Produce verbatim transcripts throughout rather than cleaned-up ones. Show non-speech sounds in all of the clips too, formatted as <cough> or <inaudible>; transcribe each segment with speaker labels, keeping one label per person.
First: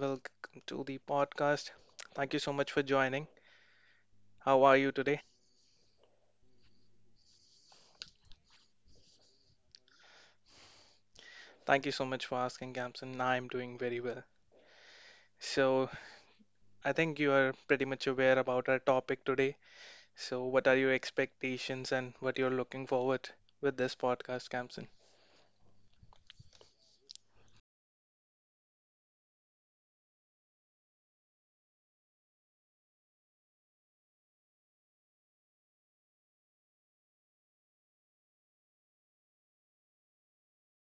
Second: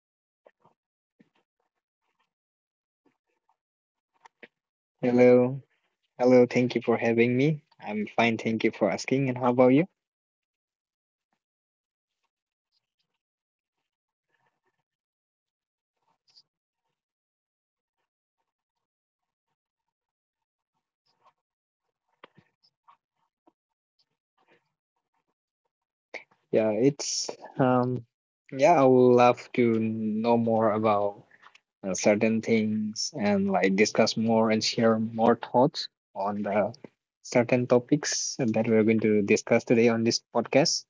Speaker 1: Welcome to the podcast. Thank you so much for joining. How are you today?
Speaker 2: Hello. Hello. Thank you for having me. I'm fine. Thank you for asking. And how about you?
Speaker 1: Thank you so much for asking, Kamsan. I'm doing very well. So, I think you are pretty much aware about our topic today. So, what are your expectations and what you're looking forward with this podcast, Kamsan?
Speaker 2: Yeah, it's um yeah, I would love to know more about uh, certain things and like discuss more and share more thoughts on the certain topics that we're going to discuss today on this podcast.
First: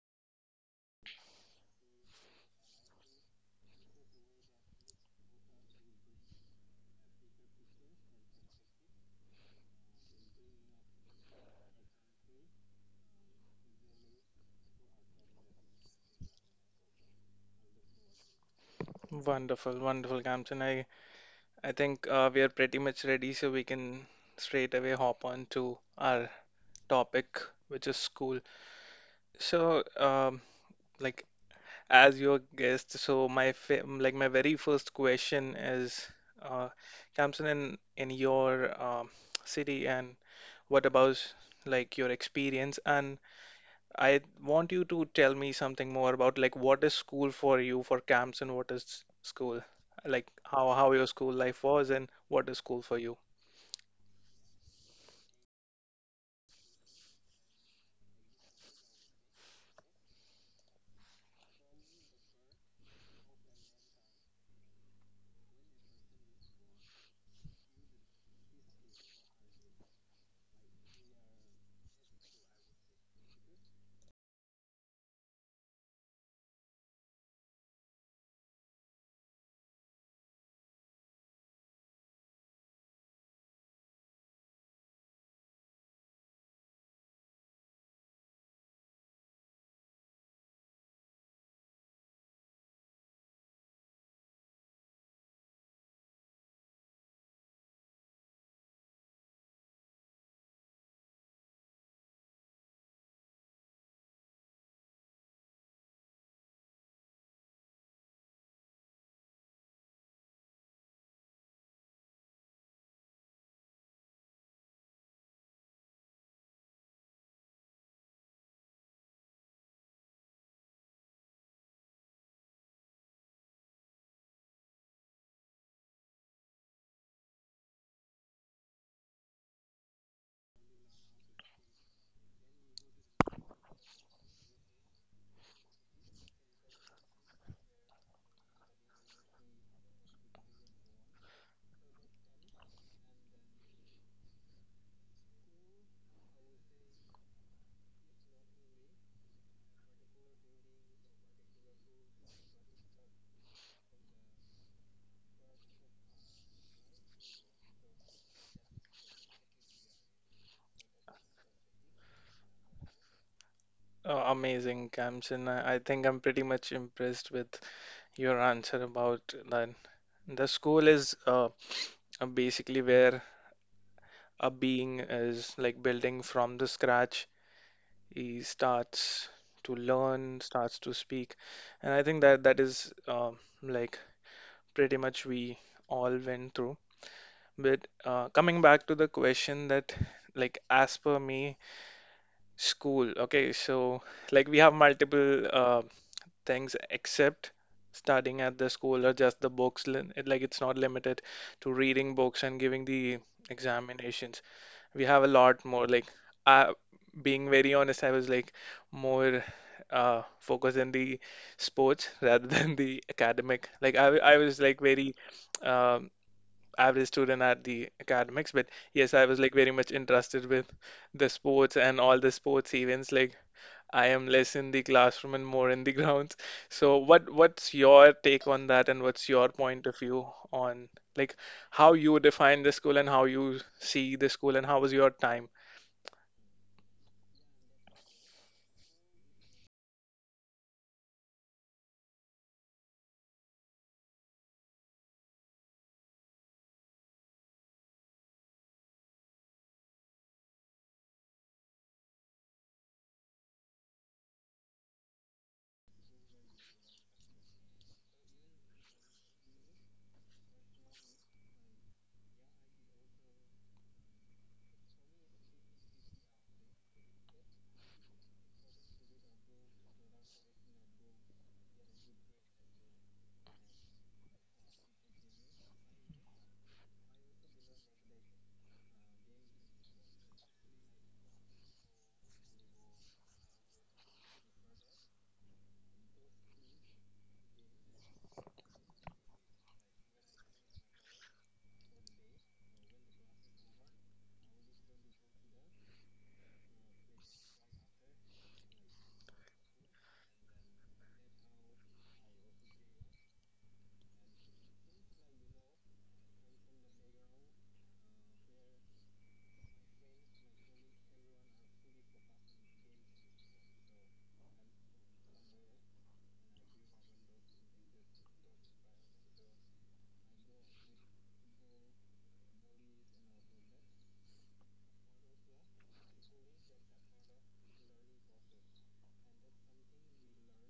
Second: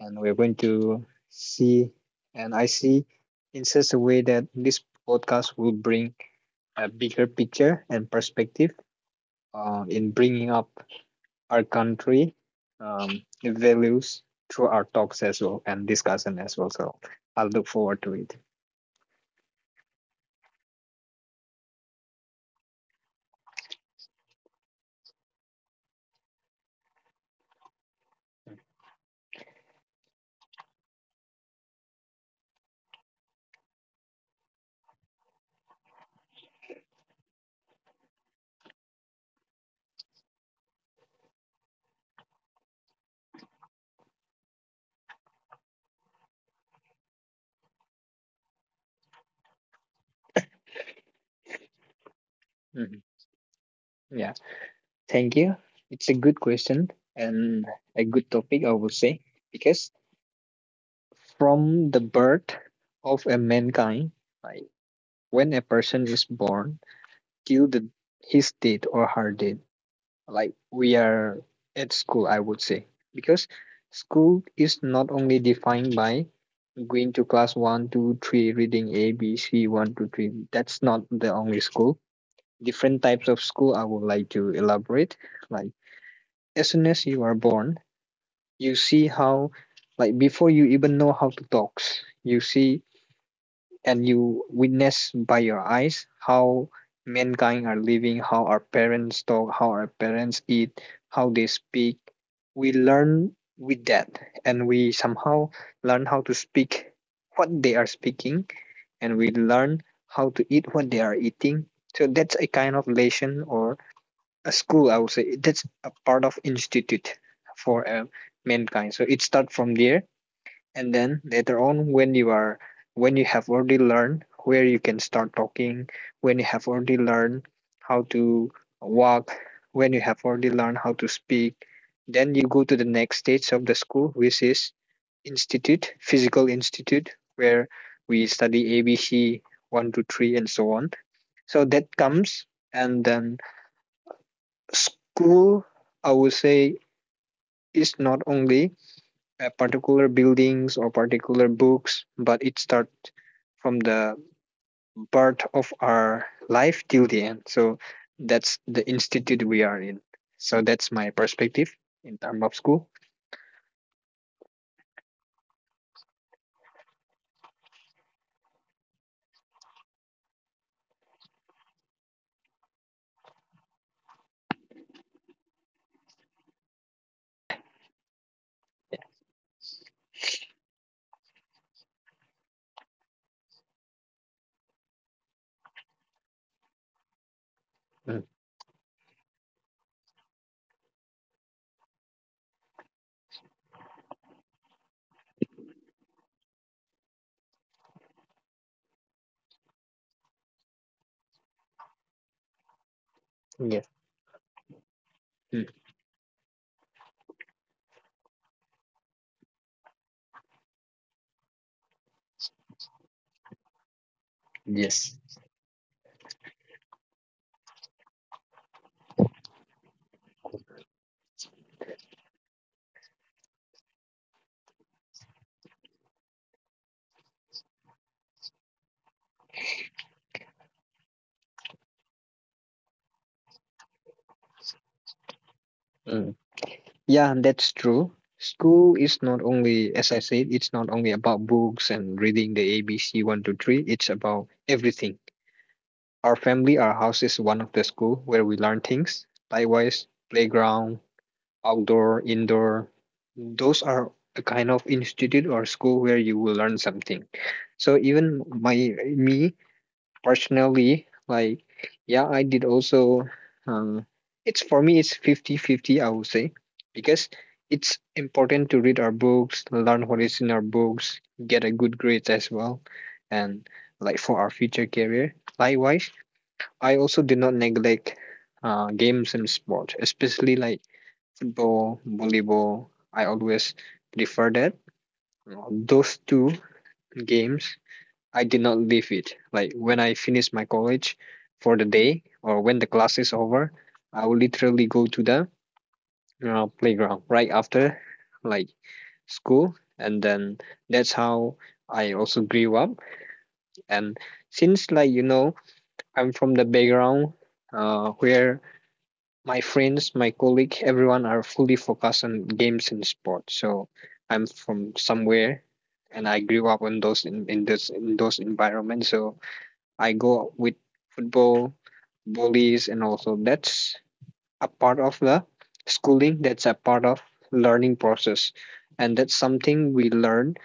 Speaker 2: And we're going to see and I see in such a way that this podcast will bring a bigger picture and perspective uh, in bringing up our country um, values through our talks as well and discussion as well. So I'll look forward to it.
Speaker 1: Wonderful, wonderful, Kamsan. I I think uh, we are pretty much ready, so we can straight away hop on to our topic, which is school. So, um, like as your guest, so my fa- like my very first question is, uh, Kamsun, in in your um, city, and what about like your experience? And I want you to tell me something more about like what is school for you, for Kamsun? What is school? Like how how your school life was, and what is school
Speaker 2: Mhm.
Speaker 1: for you?
Speaker 2: Yeah, thank you. It's a good question and a good topic, I would say, because from the birth of a mankind, like when a person is born till the his death or her death, like we are at school, I would say, because school is not only defined by going to class one, two, three, reading A B C, one, two, three. That's not the only school. Different types of school I would like to elaborate, like as soon as you are born, you see how, like before you even know how to talk, you see and you witness by your eyes how mankind are living, how our parents talk, how our parents eat, how they speak. We learn with that, and we somehow learn how to speak what they are speaking, and we learn how to eat what they are eating. So that's a kind of lesson or a school, I would say. That's a part of institute for uh, mankind. So it starts from there, and then later on when you are when you have already learned where you can start talking, when you have already learned how to walk, when you have already learned how to speak, then you go to the next stage of the school, which is institute physical institute, where we study ABC one, two, three, and so on. So that comes. And then school, I would say, is not only uh, particular buildings or particular books, but it starts from the birth of our life till the end. So that's the institute we are in. So that's my perspective in terms of school.
Speaker 1: Uh, amazing, Kamsun. I, I think I'm pretty much impressed with your answer about that. The school is uh, uh, basically where a being is like building from the scratch. He starts to learn, starts to speak, and I think that that is um, like pretty much we all went through. But
Speaker 2: Mm.
Speaker 1: uh, coming back to the question, that like as per me, school. Okay, so like we have multiple uh, things except studying at the school or just the books, li- it- like it's not limited to reading books and giving the
Speaker 2: Yes.
Speaker 1: examinations. We have a lot
Speaker 2: Mm.
Speaker 1: more. Like, I, being very honest, I was like more uh, focused in the sports <laughs> rather than the academic. Like, I, I was like very
Speaker 2: Yes.
Speaker 1: um, average student at the academics, but yes, I was like very much interested with the sports and all the sports events. Like, I am less in the classroom and more in the <laughs> grounds. So, what what's your take on that, and what's your point of view on like how you define the school and how you see the school, and how was your time?
Speaker 2: Mm. Yeah, that's true. School is not only, as I said, it's not only about books and reading the A B C one two three. It's about everything. Our family, our house is one of the school where we learn things. Likewise, playground, outdoor, indoor. Those are a kind of institute or school where you will learn something. So even my me personally, like yeah, I did also. Um, it's for me, it's fifty-fifty, I would say, because it's important to read our books, learn what is in our books, get a good grades as well, and like for our future career. Likewise, I also do not neglect uh, games and sport, especially like football, volleyball. I always prefer that. Those two games, I did not leave it. Like when I finish my college for the day or when the class is over, I will literally go to the uh, playground right after like school, and then that's how I also grew up. And since like you know, I'm from the background uh, where my friends, my colleague, everyone are fully focused on games and sports. So I'm from somewhere and I grew up in those in, in this in those environments. So I go with football, bullies, and also that's a part of the schooling, that's a part of learning process. And that's something we learn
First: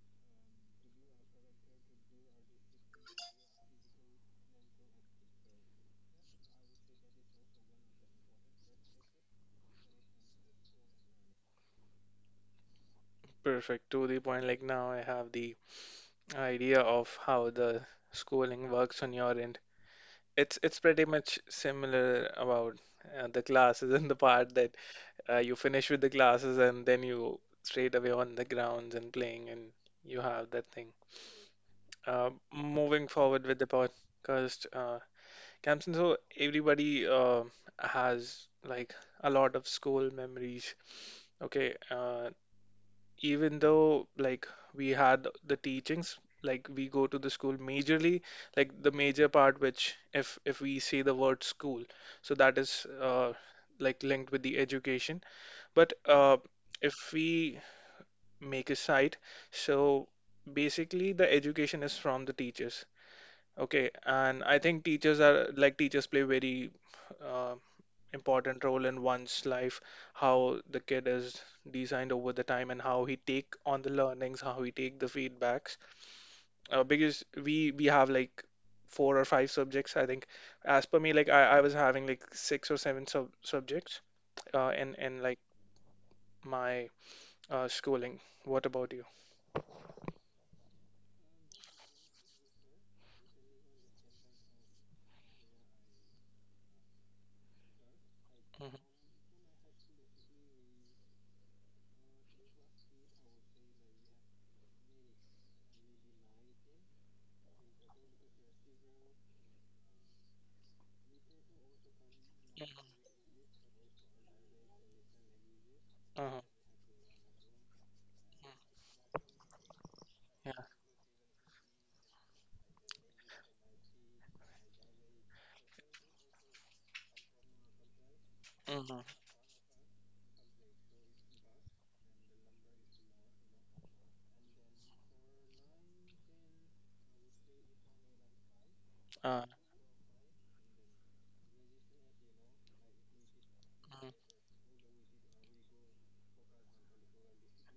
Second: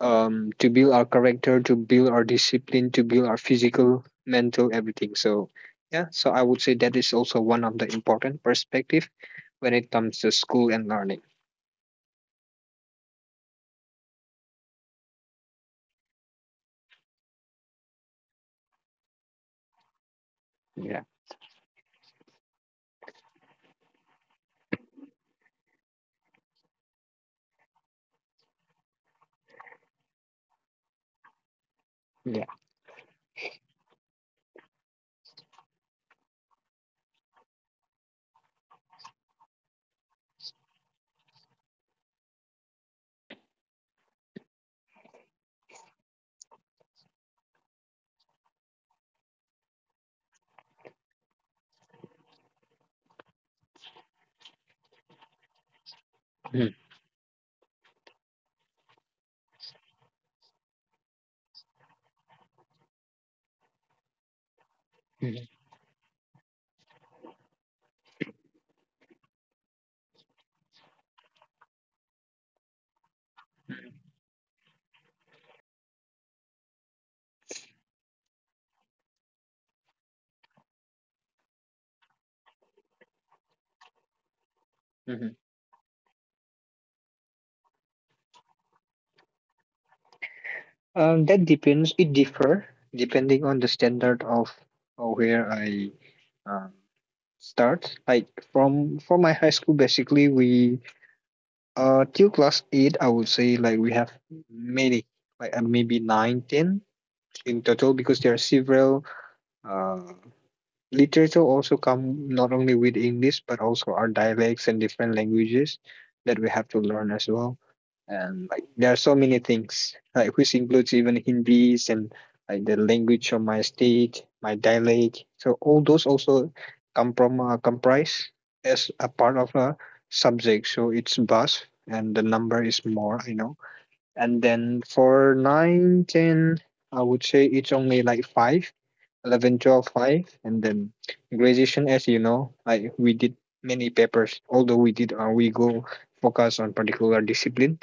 Speaker 2: um, to build our character, to build our discipline, to build our physical, mental, everything. So yeah, so I would say that is also one of the important perspective when it comes to school and learning.
Speaker 1: Perfect. To the point, like now I have the idea of how the schooling works on your end. It's it's
Speaker 2: Yeah,
Speaker 1: pretty much similar about uh, the classes, <laughs> and the part that uh, you finish with the classes and then you straight away on the grounds and playing, and you have that thing. Uh,
Speaker 2: yeah.
Speaker 1: moving forward with the podcast, uh, Kamsen, so everybody uh, has like a lot of school memories. Okay, uh, even though like we had the teachings, like we go to the school majorly, like the major part which, if if we say the word school, so that is uh, like linked with the education. But uh,
Speaker 2: Mhm,
Speaker 1: if we make a site, so basically the education is from the teachers. Okay, and I think teachers
Speaker 2: mhm,
Speaker 1: are like teachers play very uh, important role in one's life, how the kid is designed over the time and how he take on the learnings, how he take the feedbacks. Uh, because we we have like four or five subjects, I think. As per me, like I, I was having like six or seven sub subjects uh, in
Speaker 2: mhm.
Speaker 1: in like my uh, schooling. What about you?
Speaker 2: Um, that depends. It differ depending on the standard of of where I um, start. Like
Speaker 1: Mhm.
Speaker 2: from from my high school, basically we uh till class eight, I would say like we have many, like uh, maybe nine, ten in total, because there are several uh, literature also come, not only with
Speaker 1: Mhm.
Speaker 2: English but also our dialects and different languages that we
Speaker 1: Uh-huh.
Speaker 2: have to learn as well. And like there are so many things, like which
Speaker 1: Yeah.
Speaker 2: includes even Hindis and like the language of my state, my dialect. So all those also come from uh, comprise as a
Speaker 1: Mm-hmm.
Speaker 2: part of a subject. So it's vast and the number is more, I know. And then for nine ten, I would say it's only like five,
Speaker 1: Uh,
Speaker 2: eleven twelve five. And then graduation, as you know, like we did many
Speaker 1: mhm,
Speaker 2: papers, although we did, uh, we go focus on particular discipline,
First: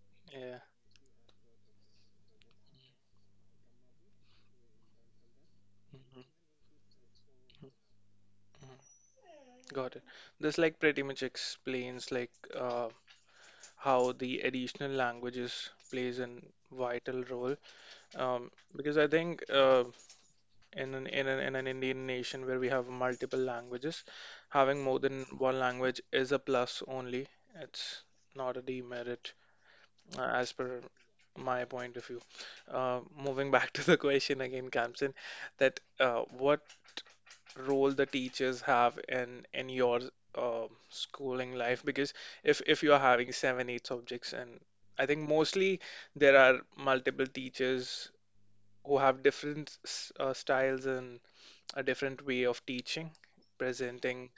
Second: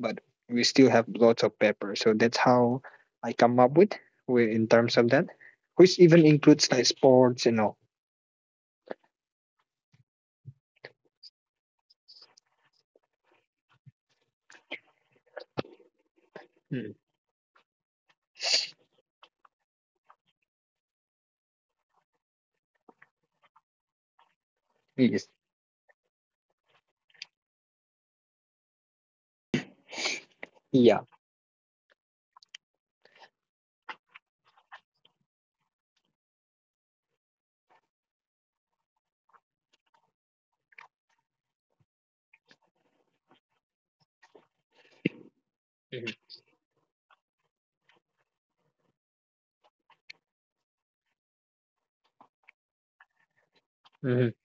Speaker 2: but
Speaker 1: Yeah.
Speaker 2: we still have lots of papers. So that's how I come up with wi- in terms of that, which
Speaker 1: Mm-hmm.
Speaker 2: even includes like sports and all.
Speaker 1: Got it. This like pretty much explains like uh, how the additional languages plays an
Speaker 2: Mm.
Speaker 1: vital role, um, because I think uh, in an, in an in an Indian nation where we have multiple languages, having more than
Speaker 2: Yes.
Speaker 1: one language is a plus only. It's not a demerit, uh, as per
Speaker 2: Yeah.
Speaker 1: my point of view. Uh, moving back <laughs> to the question again, Kamsin, that uh, what role the teachers have in in your um schooling life? Because if if you are having seven, eight subjects, and I think mostly
Speaker 2: Mm-hmm.
Speaker 1: there are multiple teachers who have different s- uh, styles and a different way of teaching,
Speaker 2: Mm-hmm.
Speaker 1: presenting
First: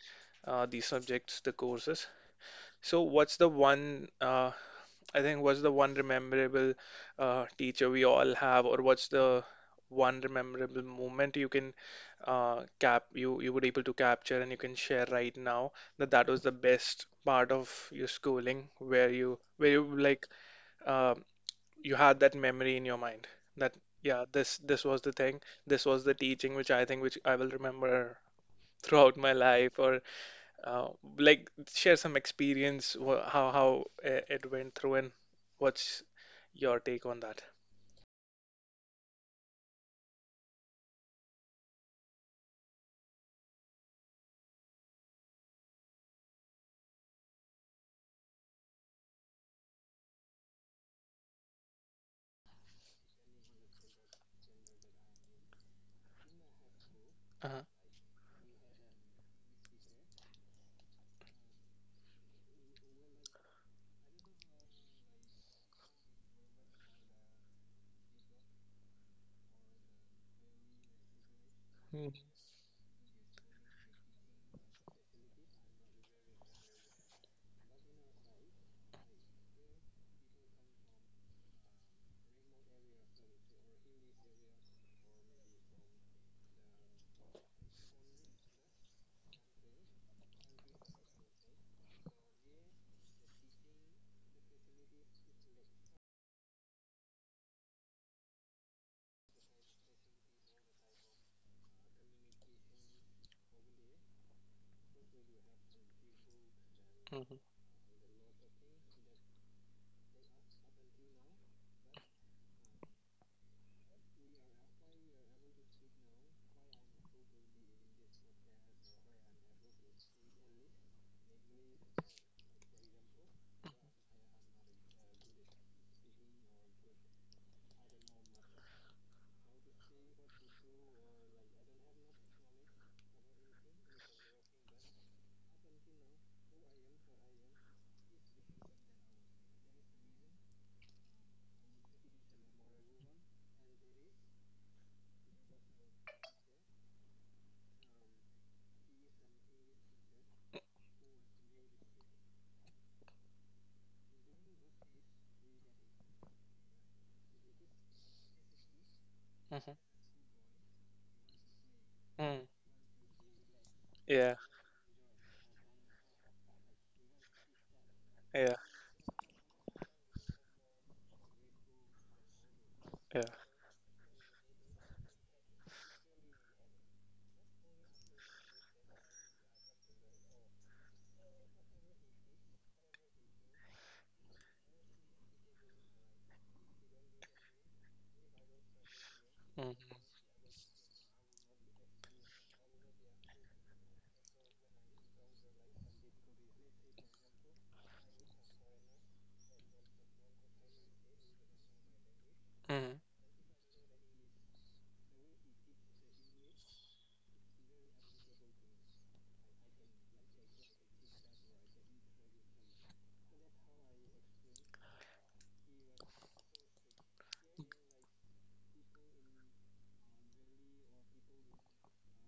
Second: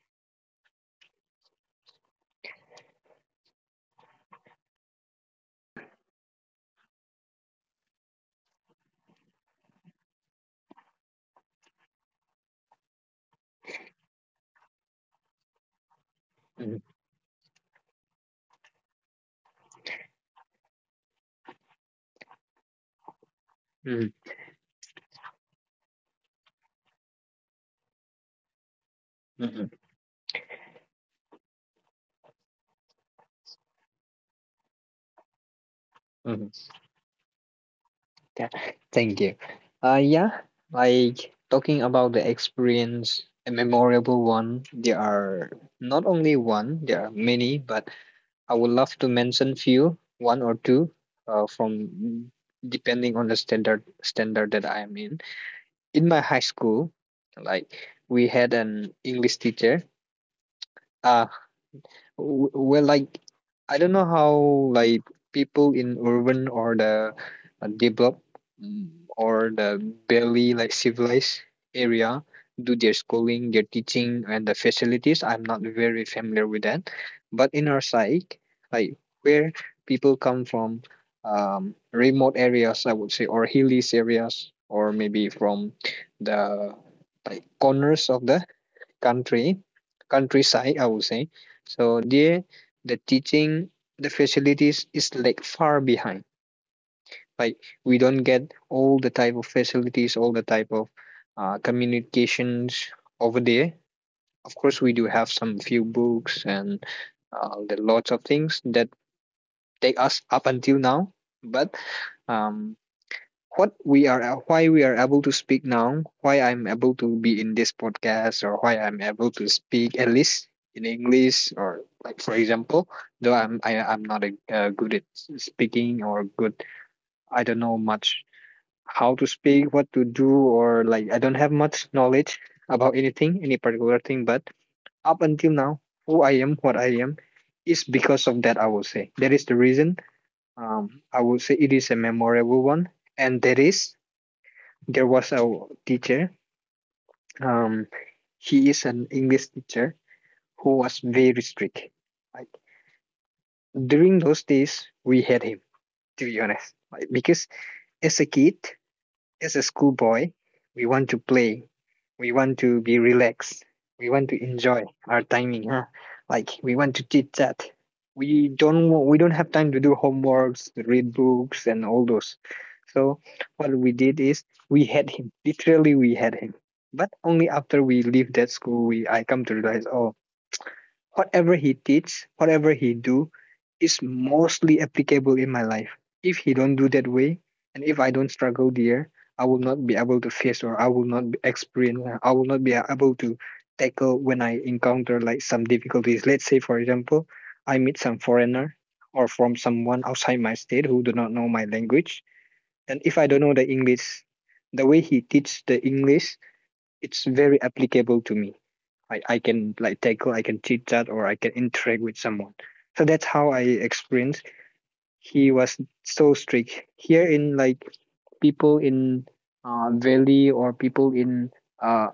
Speaker 1: uh, these subjects, the courses. So what's the one, uh, I think, what's the one memorable uh, teacher we all have, or what's the one memorable moment you can uh, cap you you were able to capture and you can share right now that that was the best part of your schooling where you, where you like uh, you had that memory in your mind, that yeah,
Speaker 2: Mm-hmm.
Speaker 1: this this was the thing, this was the teaching which I think which I will remember throughout my
Speaker 2: Mm-hmm.
Speaker 1: life? Or uh, like share some experience. wh- how how uh, it went through, and what's your take on that?
Speaker 2: Yeah, <laughs> thank you. Uh, yeah, like talking about the experience, a memorable one. There are not only one, there are many, but I would love to mention few, one or two, uh, from depending on the standard standard that I am in. In my high school,
Speaker 1: Uh-huh.
Speaker 2: like we had an English teacher. Uh, W- Well, like I don't know how, like people in urban or the uh, developed, mm, or the barely like civilized
Speaker 1: Mm-hmm.
Speaker 2: area do their schooling, their teaching, and the facilities. I'm not very familiar with that, but in our side, like where people come from, um, remote areas, I would say, or hilly areas, or maybe from the like corners of the country countryside, I would say. So there, the teaching the facilities is like far behind. Like we don't get all the type of facilities, all the type of uh, communications over there. Of course we do have some few books and uh, the lots of things that take us up until now. But um, what we are why we are able to speak now, why I'm able to be in this podcast, or why I'm able to speak at least in English. Or like for example, though i'm I, i'm not a, uh, good at speaking or good I don't know much how to speak, what to do, or like I don't have much knowledge about anything any particular thing. But up until now, who I am, what I am, is because of that, I will say. That is the reason. um, I will say it is a memorable one. And that is There was a teacher. Um, he is an English teacher who was very strict. Like during those days, we had him, to be honest, like, because as a kid, as
Speaker 1: Mm-hmm.
Speaker 2: a schoolboy, we want to play,
Speaker 1: Mm.
Speaker 2: we want to be relaxed, we
Speaker 1: Yeah,
Speaker 2: want to enjoy our timing, huh? Like we want to chit chat.
Speaker 1: yeah,
Speaker 2: We don't wa- we don't have time to do homeworks, to read books, and all those.
Speaker 1: yeah.
Speaker 2: So what we did is we had him. Literally, we had him. But only after we leave that school, we I come to realize, oh, whatever he teach, whatever he do is mostly applicable in my life. If he don't do that way, and if I don't struggle there, I will
Speaker 1: Mm-hmm.
Speaker 2: not be able to face, or I will not be experience, I will not be able to tackle when I encounter like some difficulties. Let's say, for example, I meet some foreigner or from someone outside my state who do not know my language.
Speaker 1: Mm-hmm.
Speaker 2: And if I don't know the English, the way he teach the English, it's very applicable to me. I, I can like tackle, I can teach that, or I can interact with someone. So that's how I experienced. He was so strict. Here in, like people in uh, valley or people in uh,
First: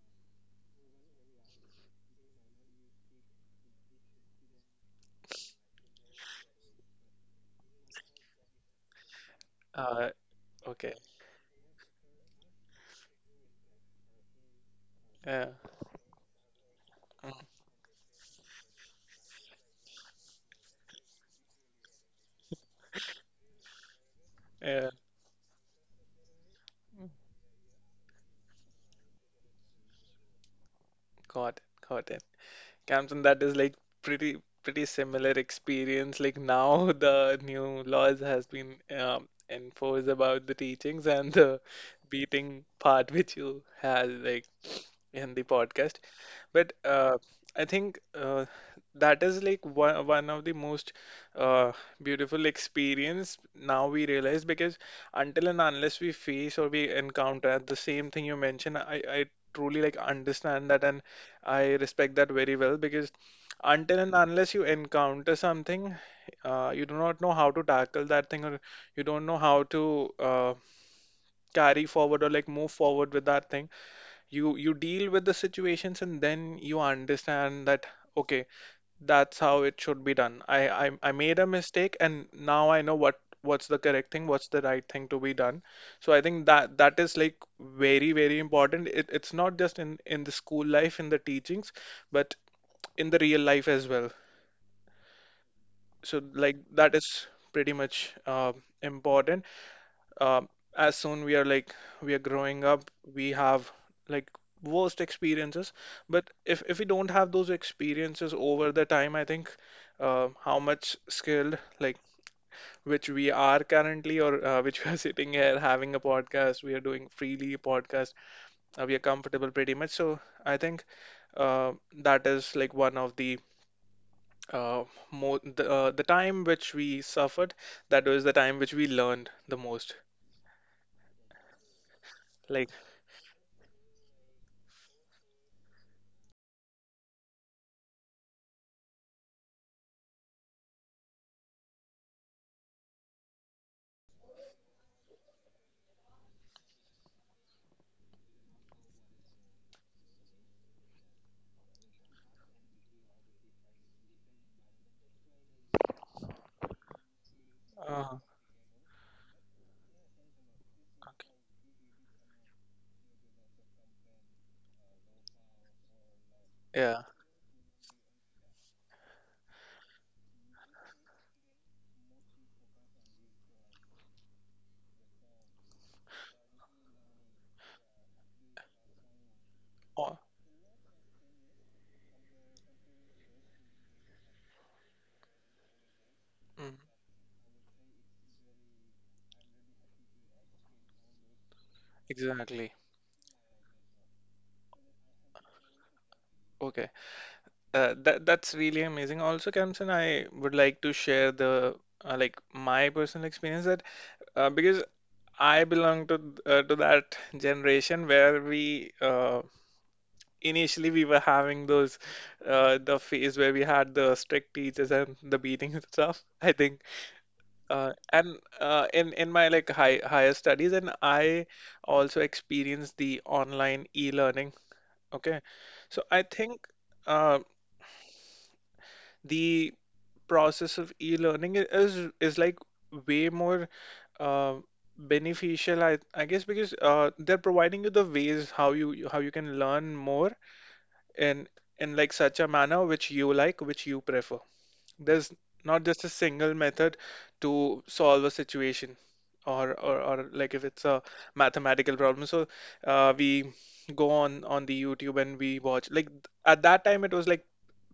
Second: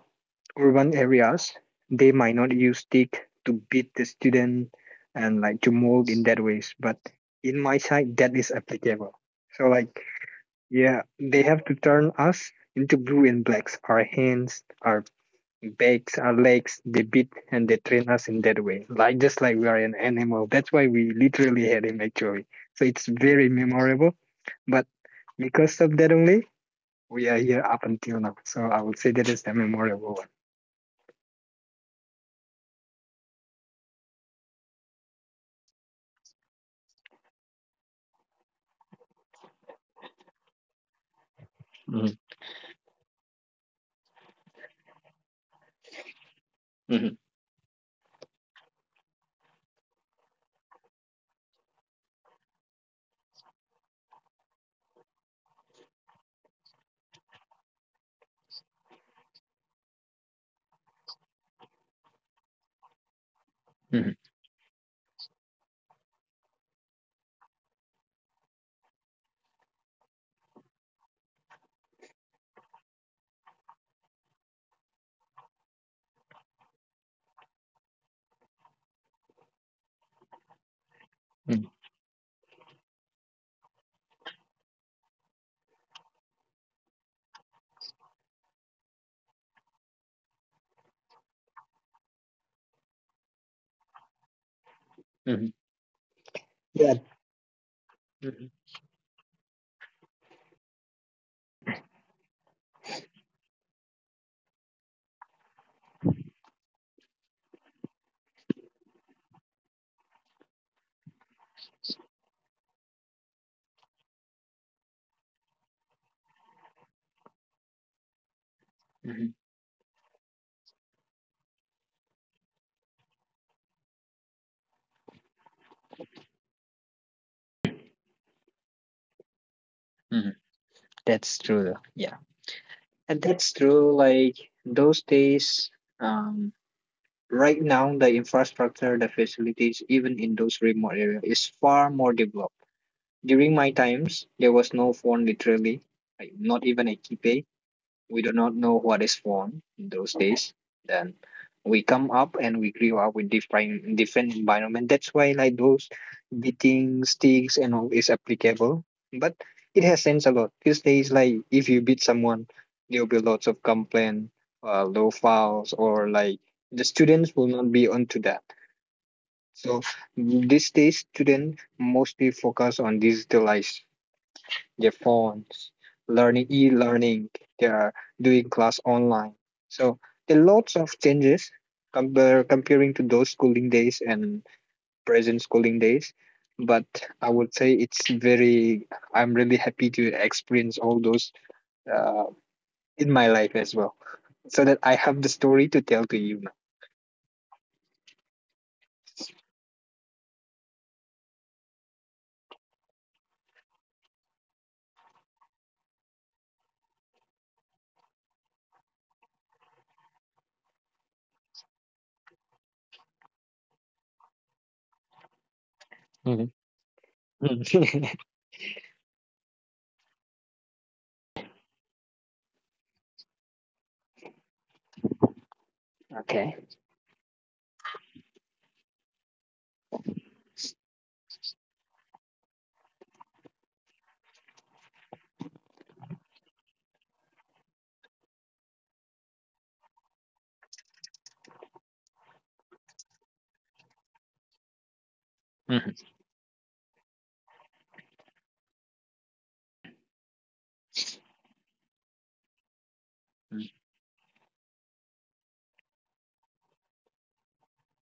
Speaker 2: urban areas, they might not use stick to beat the student and like to mold in that ways. But in my side, that is applicable. So like
Speaker 1: Uh, okay.
Speaker 2: yeah, they have to turn us into blue and blacks, our hands, our
Speaker 1: Yeah.
Speaker 2: backs, our legs, they beat
Speaker 1: Mm.
Speaker 2: and they train us in that way. Like just like we are an animal. That's why we literally had him actually. So it's very memorable. But
Speaker 1: Yeah.
Speaker 2: because of that only, we are here up until now. So I would say that is the memorable
Speaker 1: Got it. Got it. Camden, that is like pretty pretty similar experience. Like now <laughs> the new laws has been um, enforced about the teachings and the
Speaker 2: one.
Speaker 1: beating part which you had like in the podcast. But
Speaker 2: Mm-hmm. Mm-hmm.
Speaker 1: uh, I think uh, that is like one, one of the most uh, beautiful experience now we realize, because until and unless we face or we encounter the same thing you mentioned, I, I truly like understand that, and I respect that very well. Because until
Speaker 2: Mm-hmm.
Speaker 1: and unless you encounter something, uh, you do not know how to tackle that thing, or you don't know how to uh, carry forward or like move forward with that thing. You you deal with the situations and then you understand that, okay, that's how it should be done. I I, I made a mistake and now I know what what's the correct thing, what's the right thing to be done. So I think that that is like very very important. It, it's not just in in the school life in the teachings, but in the real life as well.
Speaker 2: Mm-hmm. Mm-hmm.
Speaker 1: So like
Speaker 2: Yeah.
Speaker 1: that is pretty much
Speaker 2: Mm-hmm.
Speaker 1: uh, important. Um, as soon we are like we are growing up, we have like worst experiences. But if if we don't have those experiences over the time, I think uh, how much skilled like which we are currently, or uh, <laughs> which we are sitting here having a podcast, we are doing freely a podcast, uh, we are
Speaker 2: Mm-hmm.
Speaker 1: comfortable pretty much. So I think uh, that is like one of the uh, more the, uh, the time which we suffered, that was the time which we learned the most.
Speaker 2: Mm-hmm. That's true, though. Yeah.
Speaker 1: Like,
Speaker 2: And that's true. Like those days, um, right now, the infrastructure, the facilities, even in those remote areas, is far more developed. During my times, there was no phone literally, like not even a keypad. We do not know what is phone in those days. Then we come up and we grew up with different different environment. That's why like those beating sticks and all is
Speaker 1: uh,
Speaker 2: applicable. But it has sense a lot. These days, like
Speaker 1: okay.
Speaker 2: if you beat someone, there will be lots of complaint, uh, low files, or like the
Speaker 1: Yeah,
Speaker 2: students will not be onto that. So these days, students mostly focus on digitalized their phones, learning e-learning, they are doing class online. So
Speaker 1: oh,
Speaker 2: there are lots of changes compare, comparing to those schooling days and present schooling days. But
Speaker 1: mm,
Speaker 2: I would say it's very. I'm really happy to experience all those uh,
Speaker 1: exactly.
Speaker 2: in my life as well, so that I have the story to tell to you.
Speaker 1: Okay, uh, that that's really amazing. Also, Kamsen, I would like to share the uh, like my personal experience that, uh, because I belong to th- uh, to that generation where we uh, initially we were having those uh, the phase where we had the strict teachers and the beatings and stuff.
Speaker 2: Mhm.
Speaker 1: <laughs> I think uh,
Speaker 2: <laughs>
Speaker 1: and uh, in in my like high, higher studies, and I also experienced the online e-learning. Okay, so I
Speaker 2: Okay.
Speaker 1: think uh, the process of e-learning i- is is like way more uh, beneficial, I, I guess, because uh, they're providing you the ways how you, how you can learn more in in like such a manner which you like, which you prefer. There's not
Speaker 2: Mhm.
Speaker 1: just a single method to solve a situation, or, or, or like if it's a mathematical problem. So uh, we go on on the YouTube and we watch. Like at that time, it was like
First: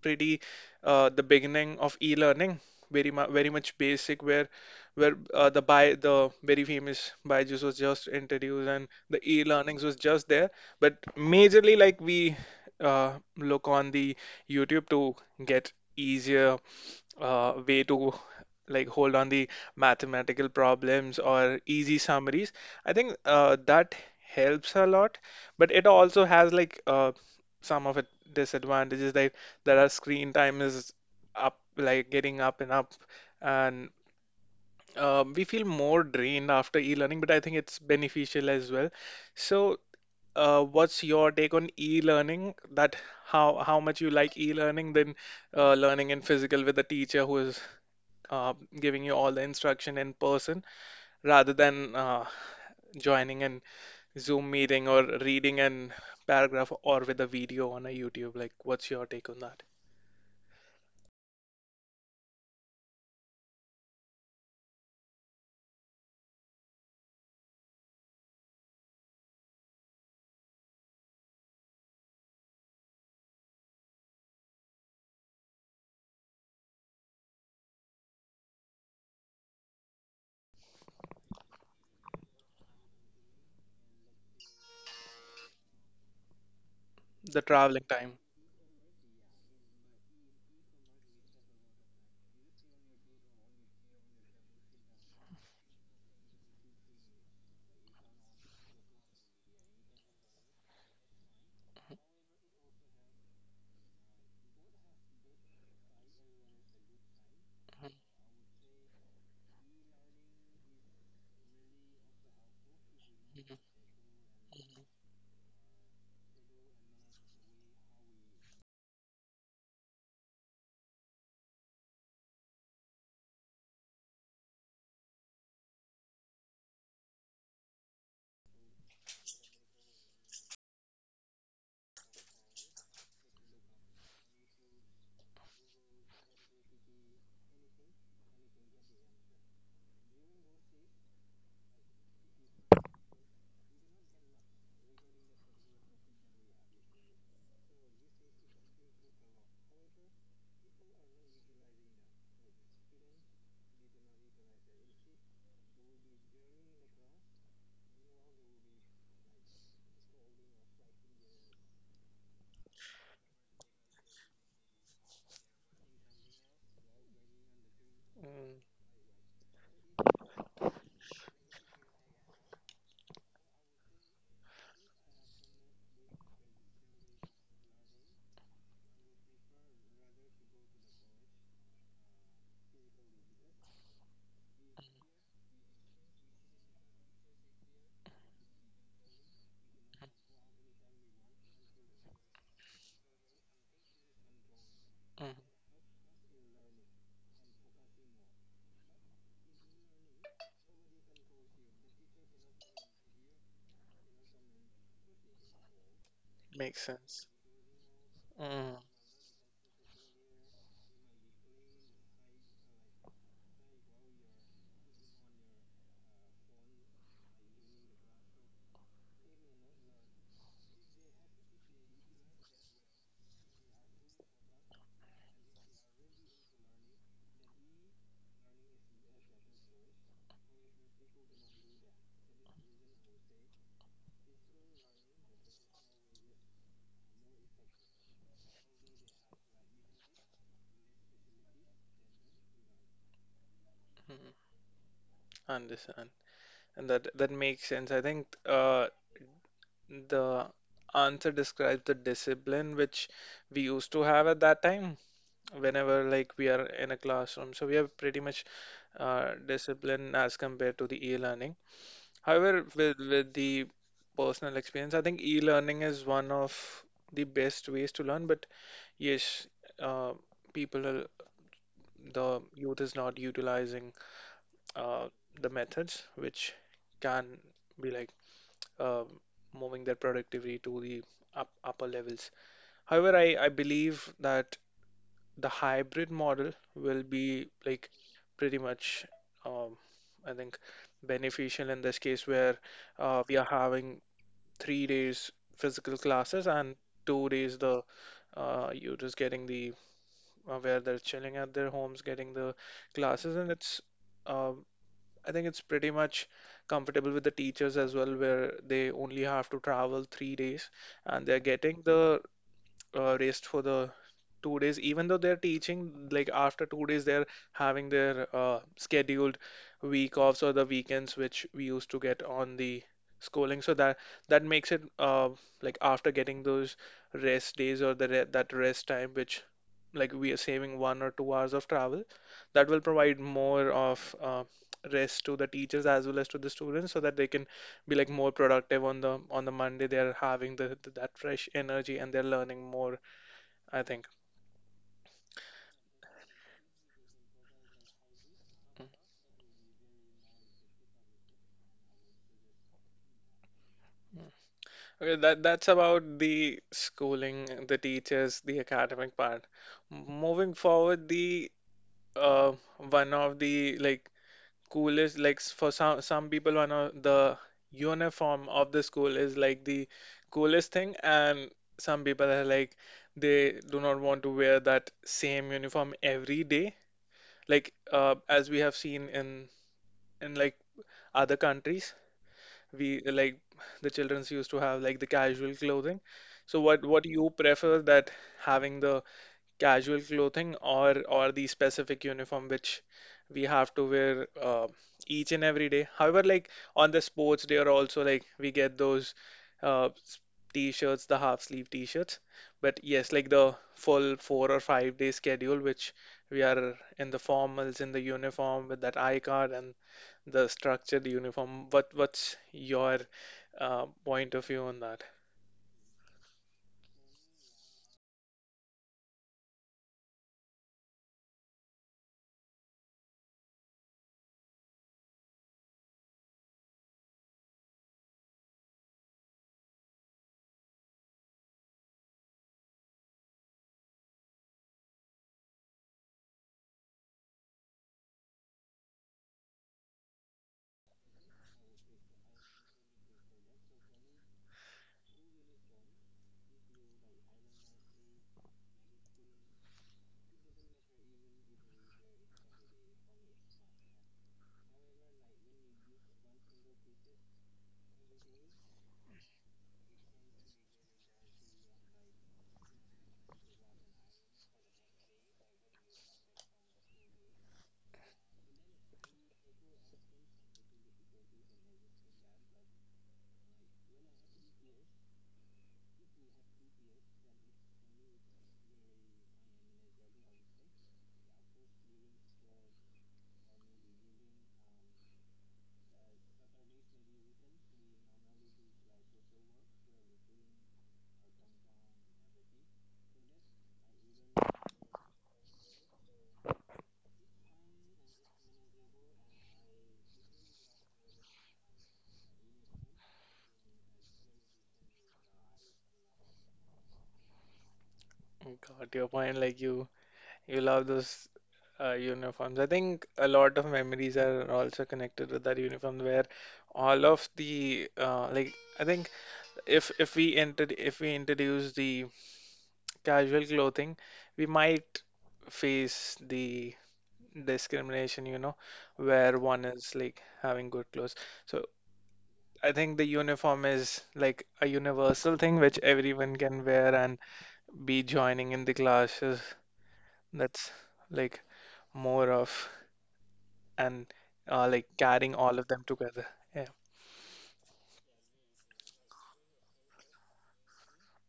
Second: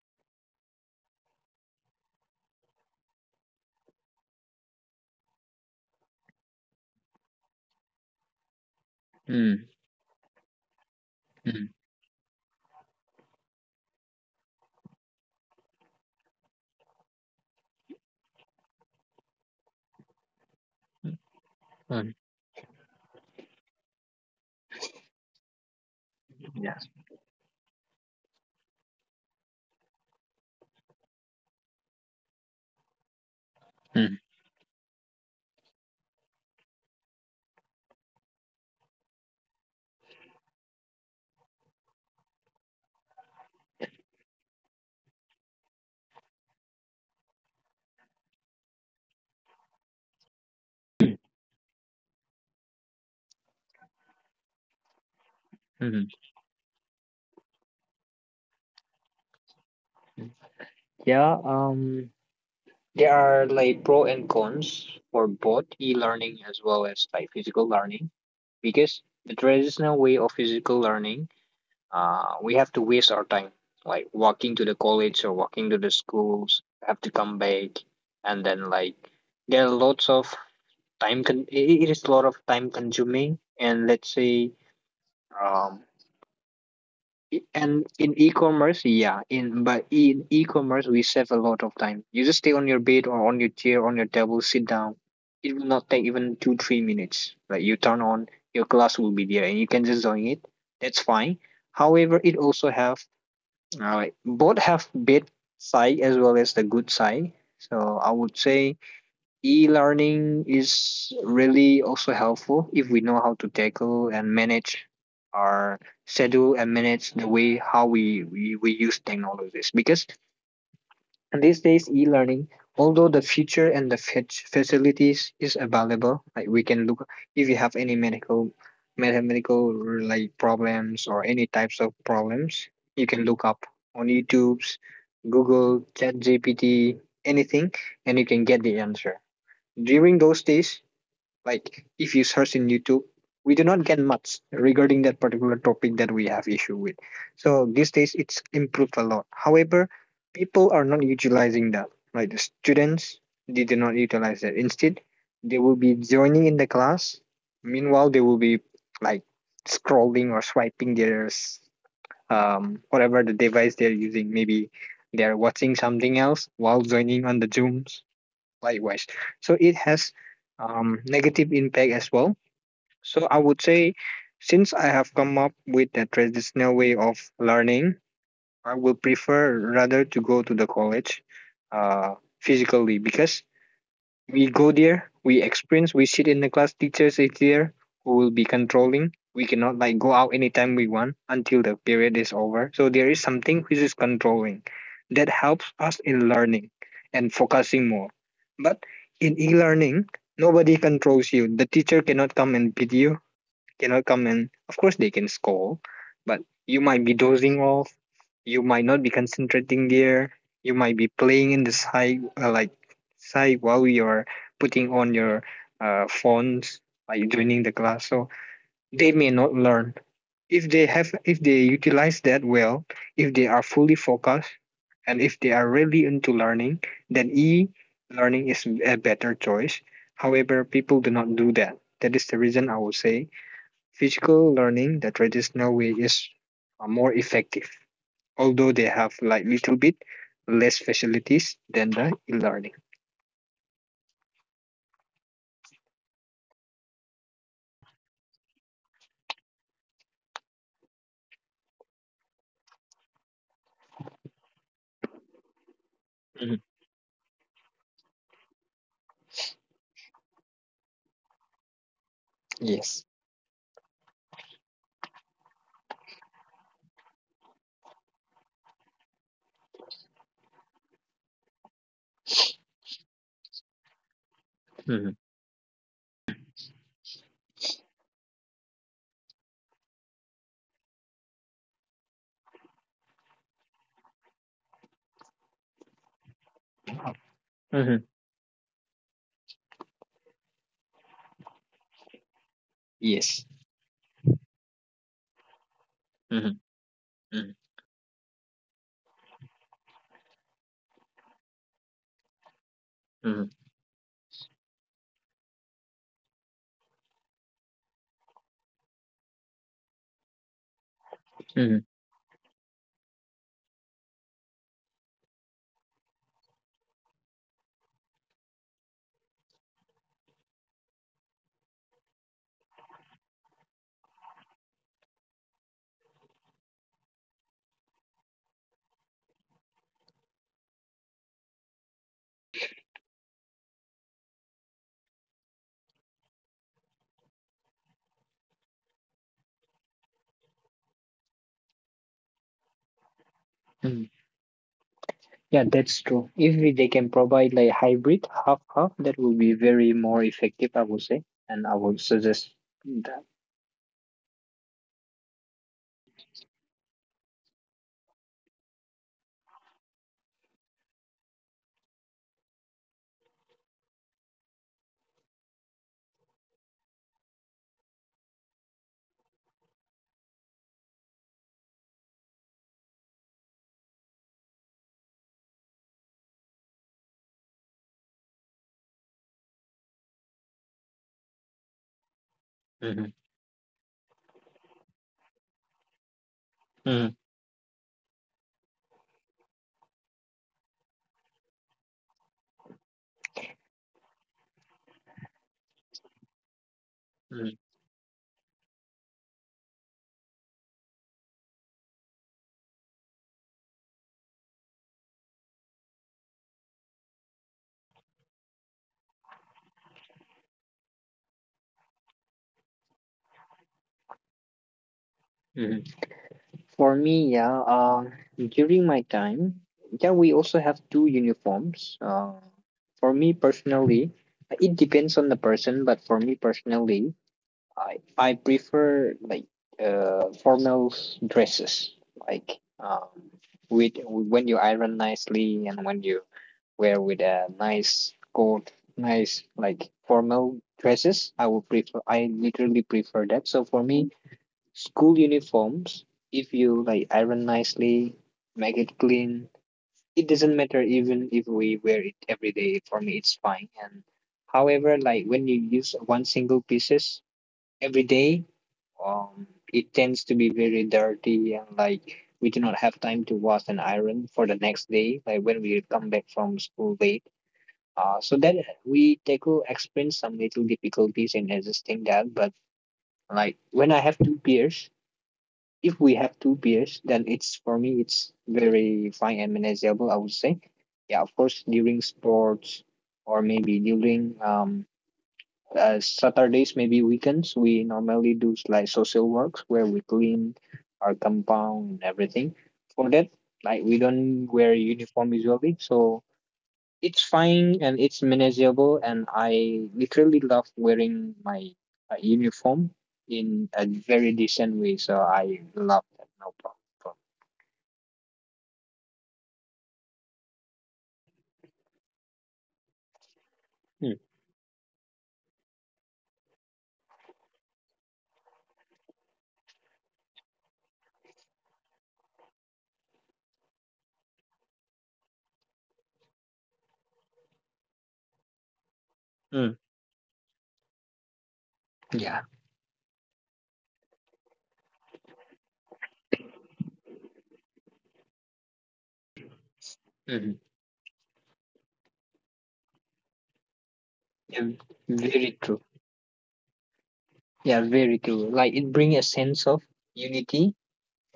Speaker 1: pretty uh, the beginning of e-learning, very mu very much basic, where where uh, the, by the very famous Byju's was just introduced, and the
Speaker 2: Mm,
Speaker 1: e-learnings was just there. But
Speaker 2: mm,
Speaker 1: majorly, like we uh, look on the YouTube to get easier uh, way to like hold on the mathematical problems or easy
Speaker 2: mm.
Speaker 1: summaries. I think uh, that helps a lot, but it also has
Speaker 2: Yeah.
Speaker 1: like uh, some of it disadvantages. Like that our screen time is up, like getting up and up, and
Speaker 2: Mm,
Speaker 1: um, we feel more drained after e-learning. But I think it's beneficial as well. So uh, what's your take on e-learning? That how how much you like e-learning than uh, learning in physical with a teacher who is uh, giving you all the instruction in person, rather than uh, joining in Zoom meeting or reading an
Speaker 2: mm.
Speaker 1: paragraph, or with a video on a YouTube. Like, what's your take on that?
Speaker 2: Yeah. Um. There are like pro and cons for both e-learning as well as like physical learning because the traditional way of physical learning, uh, we have to waste our time like walking to the college or walking to the schools, have to come back, and then like there are lots of time. Con- it it is a lot of time consuming, and let's say um,
Speaker 1: The
Speaker 2: E- And
Speaker 1: traveling
Speaker 2: in
Speaker 1: time.
Speaker 2: e-commerce, yeah, in but in e-commerce we save a lot of time. You just stay on your bed or on your chair, on your table, sit down. It will not take even two, three minutes. Like you turn on, your class will be there, and you can just join it. That's fine. However, it also have uh, both have bad side as well as the good side. So I would say e-learning is really also helpful if we know how to tackle and manage our schedule and manage the way how we, we, we use technologies because these days e-learning although the future and the fac- facilities is available like we can look if you have any medical mathematical like problems or any types of problems you can look up on youtube's google chat gpt anything and you can get the answer during those days, like if you search in YouTube, we do not get much regarding that particular topic that we have issue with. So these days it's improved a lot. However, people are not utilizing that. Like the students, they do not utilize that. Instead, they will be joining in the class. Meanwhile, they will be like scrolling or swiping their um, whatever the device they're using. Maybe they're watching something else while joining on the Zooms
Speaker 1: Mm.
Speaker 2: likewise. So it has um, negative impact as well. So I would say since I have come up with a traditional way of learning, I will prefer rather to go to the college uh, physically because we go there, we experience, we sit in the class, teachers is there who will be controlling. We cannot like go out anytime we want until the period is over. So there is something which is controlling that
Speaker 1: Mm,
Speaker 2: helps us in learning and focusing more. But in e-learning, nobody controls you. The teacher cannot come and beat you cannot come and of course they can score, but you
Speaker 1: makes
Speaker 2: might be
Speaker 1: sense.
Speaker 2: dozing off, you
Speaker 1: Mm.
Speaker 2: might not be concentrating there, you might be playing in the side uh, like side while you're putting on your uh, phones like joining the class. So they may not learn. If they have if they utilize that well, if they are fully focused and if they are really into learning, then e learning is a better choice. However, people do not do that. That is the reason I would say physical learning, the traditional way, is uh, more effective, although they have like little bit less facilities than the e-learning.
Speaker 1: Mm, understand. And that that makes sense. I think uh, the answer describes the discipline which we used to have at that time, whenever like we
Speaker 2: Mhm.
Speaker 1: are in a classroom. So we have pretty much uh, discipline as compared to the e-learning. However, with
Speaker 2: Yes.
Speaker 1: with the personal experience, I think e-learning is one of the best ways to learn, but yes, uh, people are, the youth is not utilizing uh,
Speaker 2: Hmm.
Speaker 1: the methods which can be like um, moving their productivity to the up, upper levels. However, I, I believe that the hybrid model will be like
Speaker 2: Hmm.
Speaker 1: pretty much, um, I think, beneficial in this case where uh, we
Speaker 2: Yes.
Speaker 1: are having three days physical classes
Speaker 2: Hmm.
Speaker 1: and two
Speaker 2: Hmm.
Speaker 1: days the uh, you're just getting the uh, where they're chilling at their homes, getting the classes,
Speaker 2: Hmm.
Speaker 1: and it's uh, I think it's pretty much comfortable with the teachers as well, where they only have to travel three days and they're
Speaker 2: Hmm.
Speaker 1: getting the uh, rest for the two days, even though they're teaching, like after two days, they're having their uh, scheduled week offs or the weekends, which we used to get on the schooling. So that that makes it uh, like after getting those rest days or the re that rest time, which like we are saving one or two hours of travel, that will provide more of uh, rest to the teachers as well as to the students, so that they can be like more productive on the on the Monday. They're having the, the that fresh energy and they're learning more, I
Speaker 2: Hmm.
Speaker 1: think.
Speaker 2: Yeah, that's true. If we- they can provide like hybrid half half,
Speaker 1: Mm.
Speaker 2: that will be very more effective, I would say, and I would suggest that.
Speaker 1: Okay, that that's about the schooling, the teachers, the academic part. M- Moving forward, the uh one of the, like, coolest, like, s- for some some people, one of the uniform of the school is like the coolest thing, and some people are like, they do not want to wear that same uniform every day. Like, uh as we have seen in in like other countries, we,
Speaker 2: Hmm.
Speaker 1: like, the childrens used to have like the casual clothing. So what what
Speaker 2: Hmm.
Speaker 1: you prefer, that having the casual clothing, or or the specific uniform which we have to wear uh, each and every day? However, like on the sports day, or also like we get those uh, s- t-shirts, the half sleeve t-shirts. But yes, like the full four or five day schedule which we are in the formals, in the uniform with that eye card and the structured uniform. What what's your uh, point of view on that?
Speaker 2: Hmm. For me, yeah, um, during my time, yeah, we also have two uniforms. Uh, for me personally, it depends on the person, but for me personally, I I prefer like uh formal dresses, like um with when you iron nicely and when you wear with a nice coat, nice like formal dresses. I would prefer. I literally prefer that. So for me, school uniforms, if you like iron nicely, make it clean, it doesn't matter even if we wear it every day. For me, it's fine. And however, like when you use one single pieces every day, um, it tends to be very dirty and like we do not have time to wash and iron for the next day, like when we come back from school late. Uh, so that we tackle experience some little difficulties in adjusting that, but like when I have two peers, if we have two beers, then it's for me it's very fine and manageable. I would say, yeah, of course during sports or maybe during um uh, Saturdays maybe weekends we normally do like social works where we clean our compound and everything. For that, like we don't wear uniform usually, so it's fine and it's manageable and I literally love wearing my uh, uniform in a very decent way so I love that no problem.
Speaker 1: Oh, your point, like you You love those uh, uniforms. I think a lot of
Speaker 2: Mm,
Speaker 1: memories are also connected with that uniform where all of the, uh, like, I think, if if we inter if we introduce the casual clothing, we might face the discrimination, you know, where one
Speaker 2: mm,
Speaker 1: is like having good clothes. So
Speaker 2: yeah.
Speaker 1: I think the uniform is like a universal thing which everyone can wear and be joining in the classes.
Speaker 2: Mhm.
Speaker 1: That's like more of, and
Speaker 2: Yeah,
Speaker 1: uh, like, carrying
Speaker 2: very
Speaker 1: all of
Speaker 2: true.
Speaker 1: them together. Yeah,
Speaker 2: Yeah, very true, like it brings a sense of unity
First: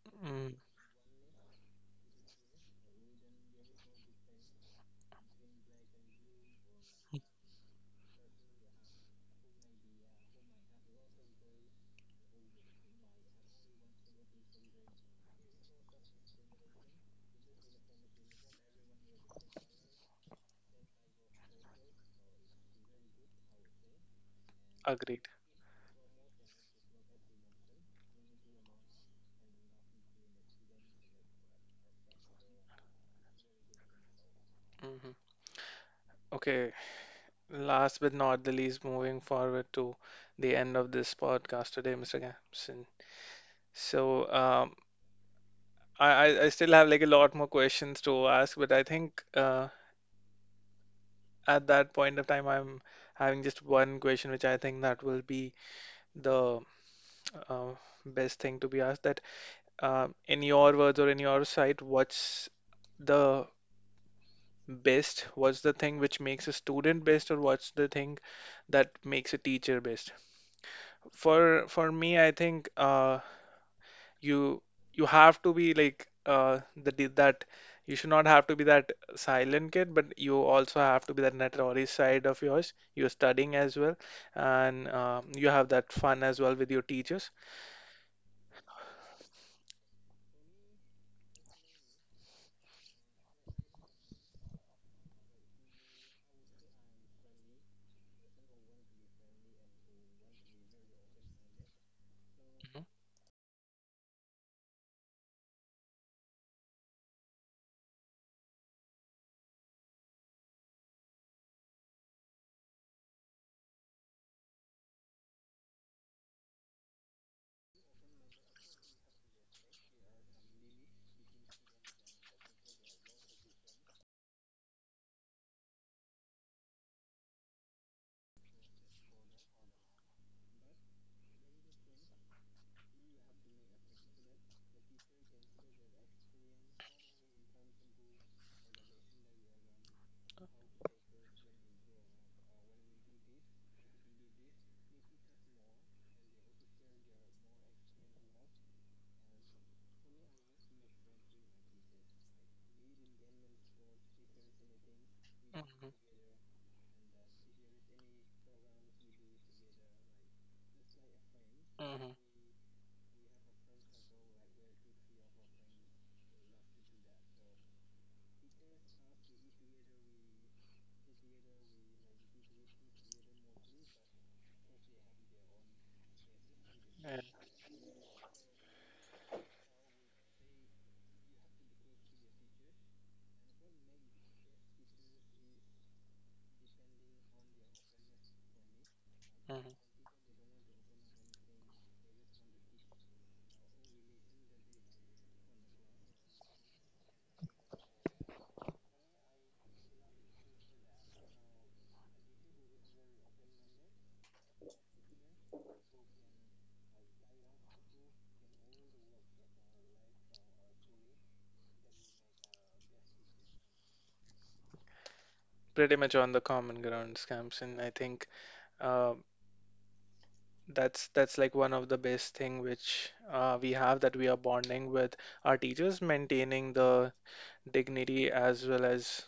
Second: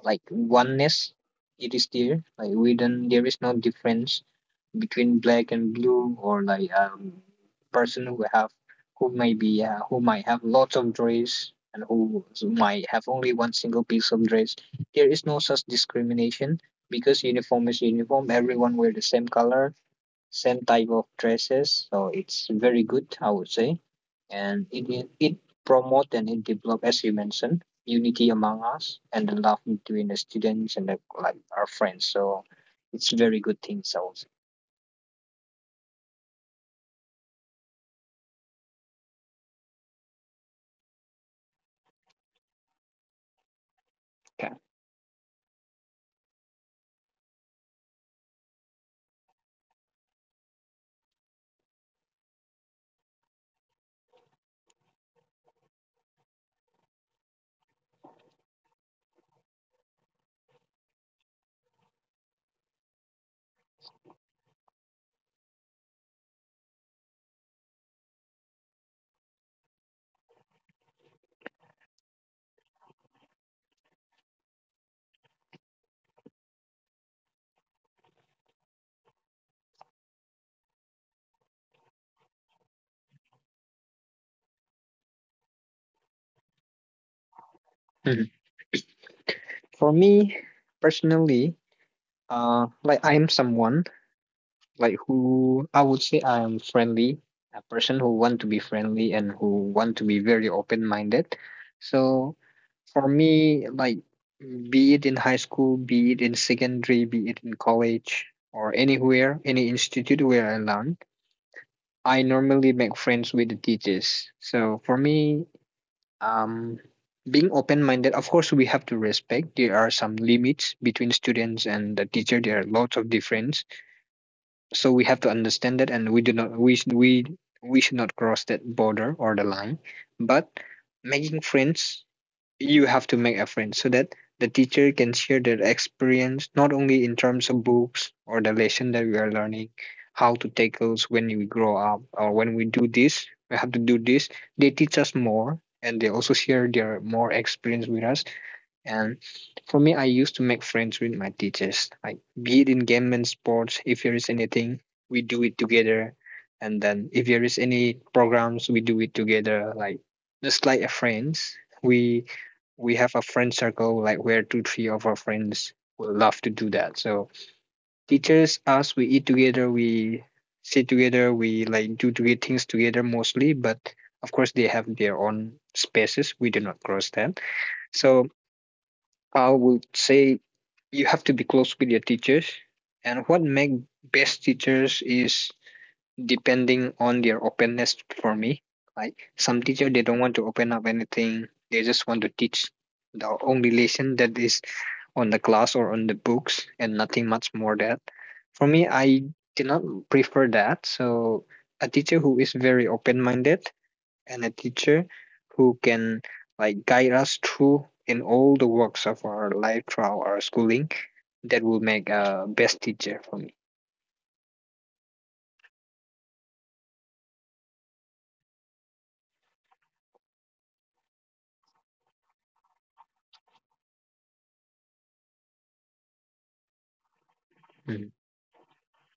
Speaker 2: like
Speaker 1: mm,
Speaker 2: oneness. It is there like we don't there is no difference between black and blue or like um person who have who may be uh, who might have lots of dress and who might have only one single piece of dress. There is no such discrimination because uniform is uniform everyone wear the same color same type of dresses. So it's very good, I would say, and it it
Speaker 1: agreed.
Speaker 2: it promote and it develop as you mentioned unity among us and the love between the students and the, like our friends. So it's very good things, I would say.
Speaker 1: Hmm. Okay, last but not the least, moving forward to the end of this podcast today, Mister Gamson. So,
Speaker 2: Yeah.
Speaker 1: um, I, I I still have like a lot more questions to ask, but I think, uh, at that point of time, I'm having just one question, which I think that will be the uh, best thing to be asked. That, uh, in your words or in your sight, what's the best? What's the thing which makes a student best, or what's the thing that makes a teacher best? For for me, I think uh, you you have to be like, uh, the di- that you should not have to be that silent kid, but you also have to be that notorious side of yours. You're studying as well, and uh, you have that fun as well with your teachers.
Speaker 2: Mhm. For me personally, uh, like I'm someone like who I would say I am friendly, a person who want to be friendly and who want to be very open minded. So
Speaker 1: Mhm,
Speaker 2: for me, like be it in high school, be it in secondary, be it in college or anywhere, any institute where I learn, I normally make friends with the teachers. So for me, um being open minded, of course we have to respect there are some limits between students and the teacher. There are lots of difference so we have to understand that and we do not we should we we should not cross that border or the line but making friends you have to make a friend so that the teacher can share their experience not only in terms of books or the lesson that we are learning how to tackle when we grow up or when we do this we have to do this they teach us more and they also share their more experience with us and for me, I used to make friends with my teachers, like be it in game and sports. If there is anything, we do it
Speaker 1: mhm,
Speaker 2: together. And then if there is any programs, we do it together. Like just like a friends,
Speaker 1: mhm,
Speaker 2: we we have a friend circle, like where two, three of our friends will love to do that. So teachers, us, we eat together, we sit together, we like do do things together mostly. But of course, they have their own spaces. We do not cross
Speaker 1: yeah,
Speaker 2: that. So I would say you have to be close with your teachers. And what make best teachers is depending on their openness for me. Like
Speaker 1: mhm.
Speaker 2: some teacher they don't want to open up anything. They just want to teach the only lesson that is on the class or on the books and nothing much more that. For me I did not prefer that. So a teacher who is very open minded and a teacher who can like guide us through in all the works of our life throughout our schooling. That will make a best teacher for me.
Speaker 1: Pretty much on the common ground, Samson, I think. uh, That's that's like one of the best thing which, uh, we have, that we are bonding with our teachers, maintaining the
Speaker 2: Mm,
Speaker 1: dignity as well as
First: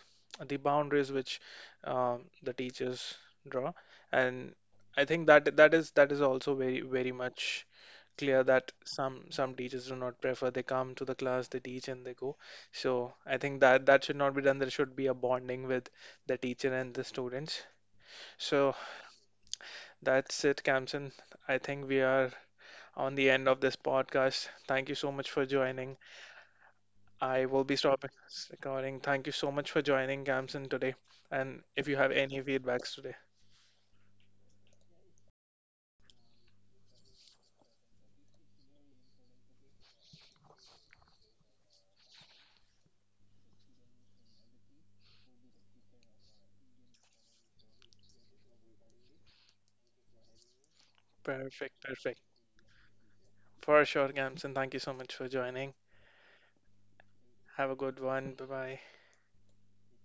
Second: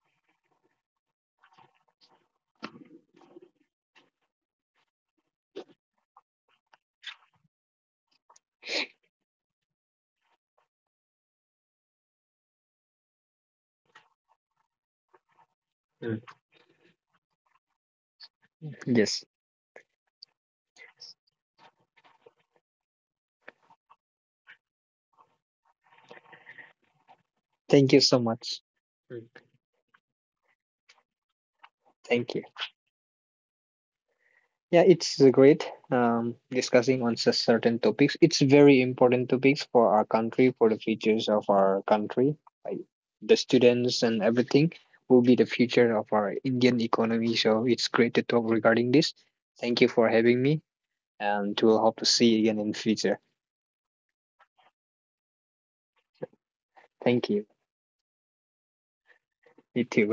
Speaker 1: the boundaries which, um, the teachers draw. And I think that that is that is also very very much clear that some some teachers do not prefer. They come to the class, they teach, and they go. So I think that that should not be done. There should be a bonding with
Speaker 2: mm,
Speaker 1: the teacher and the students. So
Speaker 2: yes.
Speaker 1: that's it, Kamsen. I think we are on the end of this podcast. Thank you so much for joining. I will be
Speaker 2: Thank you
Speaker 1: stopping
Speaker 2: so
Speaker 1: this
Speaker 2: much.
Speaker 1: recording.
Speaker 2: Mm.
Speaker 1: Thank you so much for joining Gamson today. And if you have
Speaker 2: Thank you.
Speaker 1: any feedbacks today,
Speaker 2: Yeah, it's uh, great um, discussing on cer- certain topics. It's very important topics for our country, for the futures of our country. Like the students and everything will be the future of our Indian economy. So it's great to talk regarding this. Thank you for having me. And we'll
Speaker 1: perfect,
Speaker 2: hope to see
Speaker 1: perfect.
Speaker 2: you again in the future.
Speaker 1: For sure, Gamson, thank you so much for joining.
Speaker 2: Thank you.
Speaker 1: Have a good one. Bye bye.
Speaker 2: You too. Bye.